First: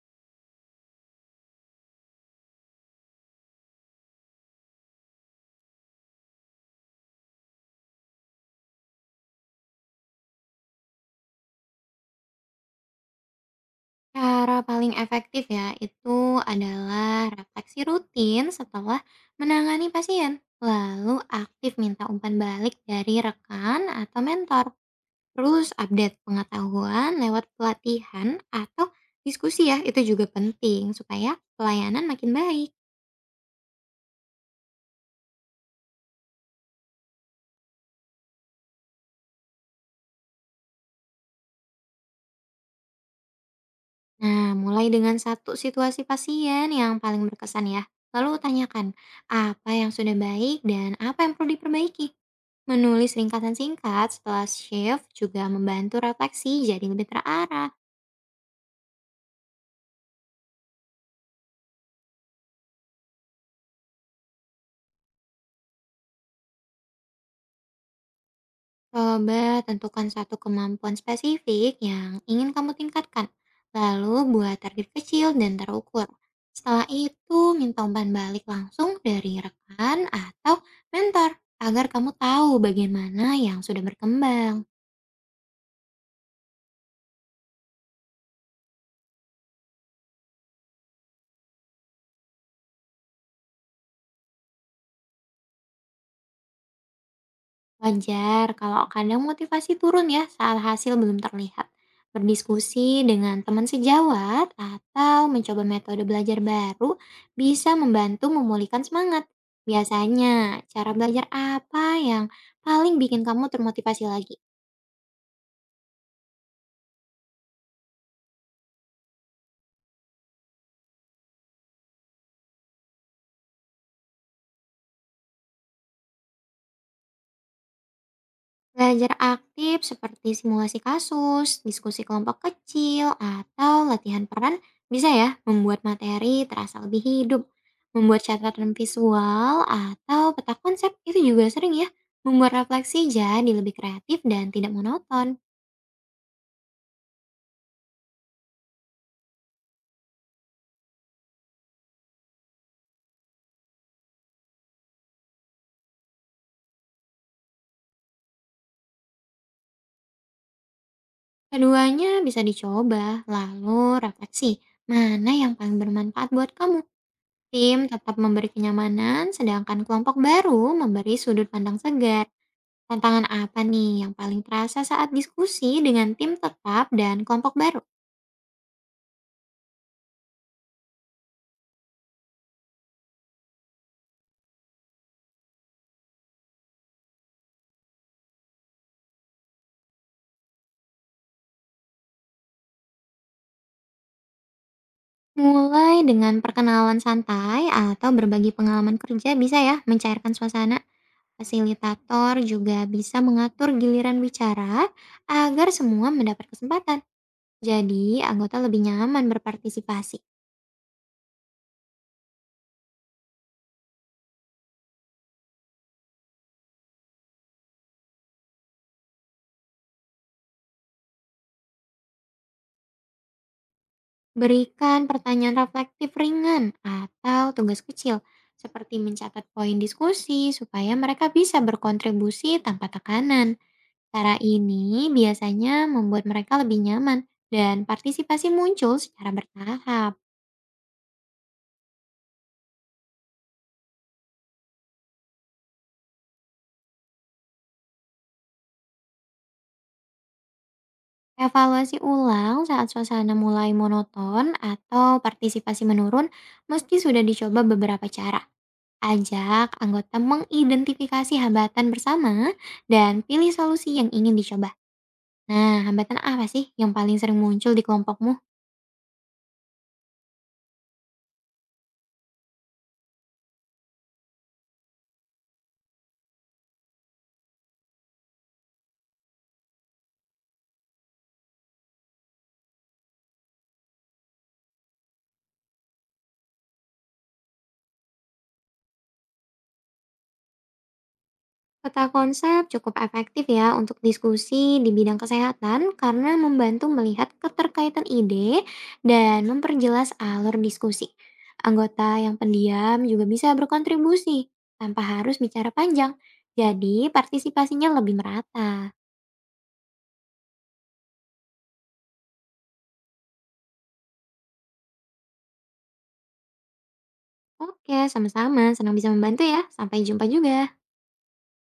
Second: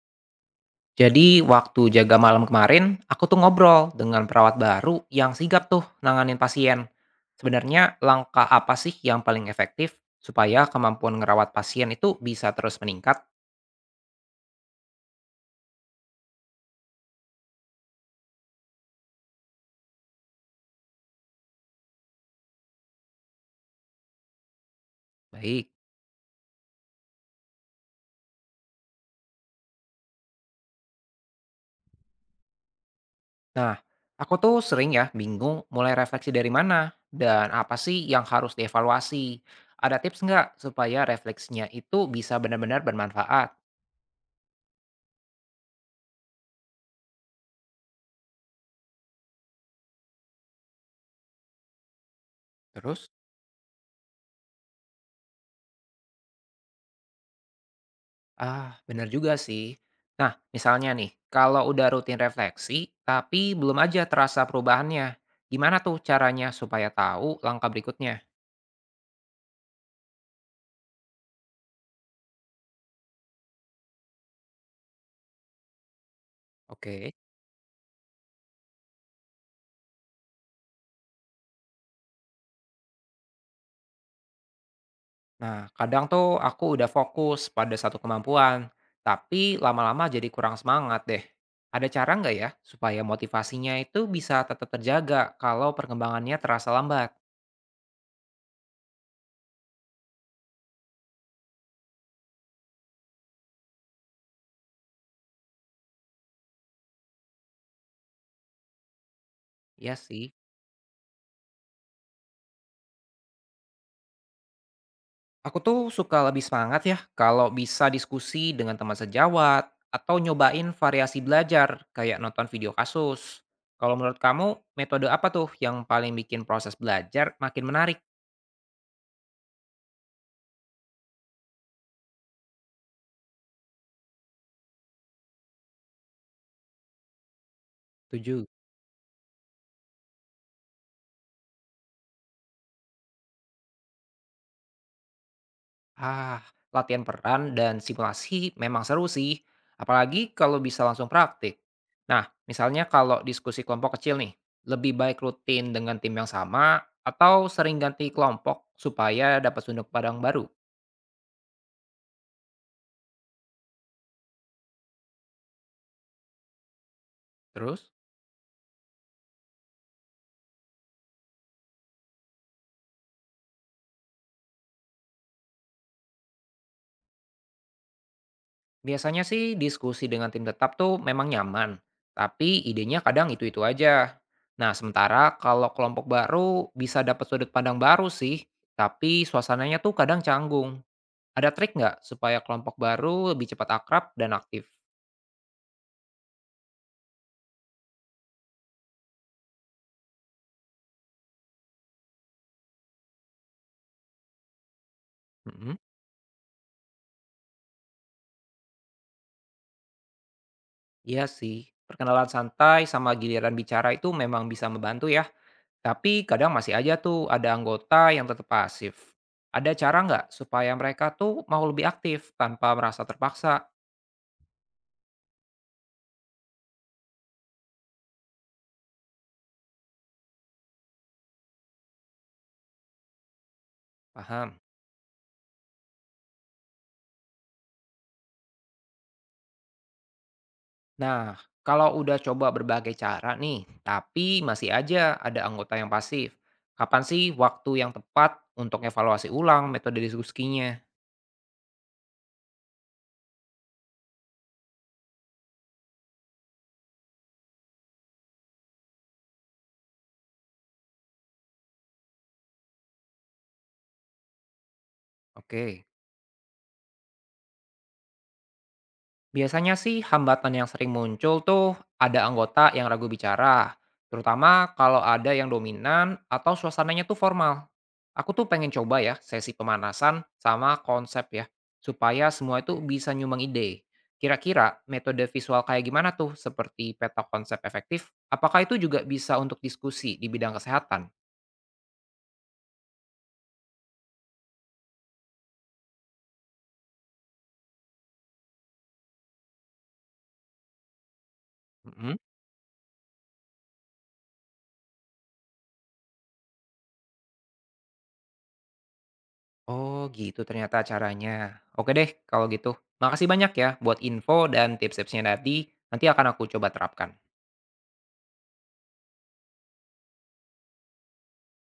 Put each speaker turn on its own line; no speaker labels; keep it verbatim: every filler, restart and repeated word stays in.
Jadi waktu jaga malam kemarin, aku tuh ngobrol dengan perawat baru yang sigap tuh nanganin pasien. Sebenarnya langkah apa sih yang paling efektif supaya kemampuan ngerawat pasien itu bisa terus meningkat?
Cara paling efektif ya, itu adalah refleksi rutin setelah menangani pasien. Lalu aktif minta umpan balik dari rekan atau mentor. Terus
Baik.
update pengetahuan lewat pelatihan atau diskusi ya, itu juga penting supaya pelayanan makin baik.
Nah, aku tuh sering ya bingung mulai refleksi dari mana dan apa sih yang harus dievaluasi. Ada tips nggak supaya refleksinya itu bisa benar-benar bermanfaat?
Nah, mulai dengan satu situasi pasien yang paling berkesan ya. Lalu tanyakan, apa yang sudah baik dan apa yang perlu diperbaiki.
Terus?
Menulis ringkasan singkat setelah shift juga membantu refleksi jadi lebih terarah.
Ah, benar juga sih. Nah, misalnya nih, kalau udah rutin refleksi, tapi belum aja terasa perubahannya, gimana tuh caranya supaya tahu langkah berikutnya?
Coba tentukan satu kemampuan spesifik yang ingin kamu tingkatkan. Lalu buat target kecil dan terukur. Setelah
Oke.
itu, minta umpan balik langsung dari rekan atau mentor agar kamu tahu bagian mana yang sudah berkembang.
Nah, kadang tuh aku udah fokus pada satu kemampuan, tapi lama-lama jadi kurang semangat deh. Ada cara nggak ya supaya motivasinya itu bisa tetap terjaga kalau perkembangannya terasa lambat?
Wajar kalau kadang motivasi turun ya saat hasil belum terlihat. Berdiskusi dengan teman sejawat atau mencoba metode belajar baru bisa membantu memulihkan semangat.
Iya sih.
Biasanya, cara belajar apa yang paling bikin kamu termotivasi lagi?
Aku tuh suka lebih semangat ya kalau bisa diskusi dengan teman sejawat atau nyobain variasi belajar kayak nonton video kasus. Kalau menurut kamu, metode apa tuh yang paling bikin proses belajar makin menarik?
Belajar aktif seperti simulasi kasus, diskusi kelompok kecil, atau latihan peran bisa ya membuat materi terasa lebih hidup. Membuat
Tujuh.
catatan visual atau peta konsep itu juga sering ya membuat refleksi jadi lebih kreatif dan tidak monoton.
Ah, latihan peran dan simulasi memang seru sih, apalagi kalau bisa langsung praktik. Nah, misalnya kalau diskusi kelompok kecil nih, lebih baik rutin dengan tim yang sama atau sering ganti kelompok supaya dapat sudut pandang baru.
Keduanya bisa dicoba, lalu refleksi mana yang paling bermanfaat buat kamu. Tim
Terus?
tetap memberi kenyamanan, sedangkan kelompok baru memberi sudut pandang segar. Tantangan apa nih yang paling terasa saat diskusi dengan tim tetap dan kelompok baru?
Biasanya sih diskusi dengan tim tetap tuh memang nyaman, tapi idenya kadang itu-itu aja. Nah, sementara kalau kelompok baru bisa dapat sudut pandang baru sih, tapi suasananya tuh kadang canggung. Ada trik nggak supaya kelompok baru lebih cepat akrab dan aktif?
Mulai dengan perkenalan santai atau berbagi pengalaman kerja bisa ya mencairkan suasana. Fasilitator juga bisa mengatur giliran bicara agar
Mhm.
semua mendapat kesempatan. Jadi, anggota lebih nyaman berpartisipasi.
Iya sih, perkenalan santai sama giliran bicara itu memang bisa membantu ya. Tapi kadang masih aja tuh ada anggota yang tetap pasif. Ada cara nggak supaya mereka tuh mau lebih aktif tanpa merasa terpaksa?
Berikan pertanyaan reflektif ringan atau tugas kecil seperti mencatat poin diskusi supaya mereka bisa berkontribusi tanpa tekanan. Cara
Paham?
ini biasanya membuat mereka lebih nyaman dan partisipasi muncul secara bertahap.
Nah, kalau udah coba berbagai cara nih, tapi masih aja ada anggota yang pasif. Kapan sih waktu yang tepat untuk evaluasi ulang metode diskusinya?
Evaluasi ulang saat suasana mulai monoton atau partisipasi menurun meski sudah dicoba beberapa cara. Ajak anggota mengidentifikasi hambatan bersama dan pilih solusi yang ingin dicoba.
Oke.
Nah, hambatan apa sih yang paling sering muncul di kelompokmu?
Biasanya sih hambatan yang sering muncul tuh ada anggota yang ragu bicara, terutama kalau ada yang dominan atau suasananya tuh formal. Aku tuh pengen coba ya sesi pemanasan sama konsep ya, supaya semua itu bisa nyumbang ide. Kira-kira metode visual kayak gimana tuh seperti peta konsep efektif? Apakah itu juga bisa untuk diskusi di bidang kesehatan?
Peta konsep cukup efektif ya untuk diskusi di bidang kesehatan karena membantu melihat keterkaitan ide dan memperjelas alur diskusi. Anggota yang pendiam juga bisa berkontribusi tanpa harus bicara panjang. Jadi partisipasinya lebih merata.
Oh, gitu ternyata caranya. Oke deh, kalau gitu. Makasih banyak ya buat info dan tips-tipsnya tadi. Nanti akan aku coba terapkan.
Oke, sama-sama. Senang bisa membantu ya. Sampai jumpa juga.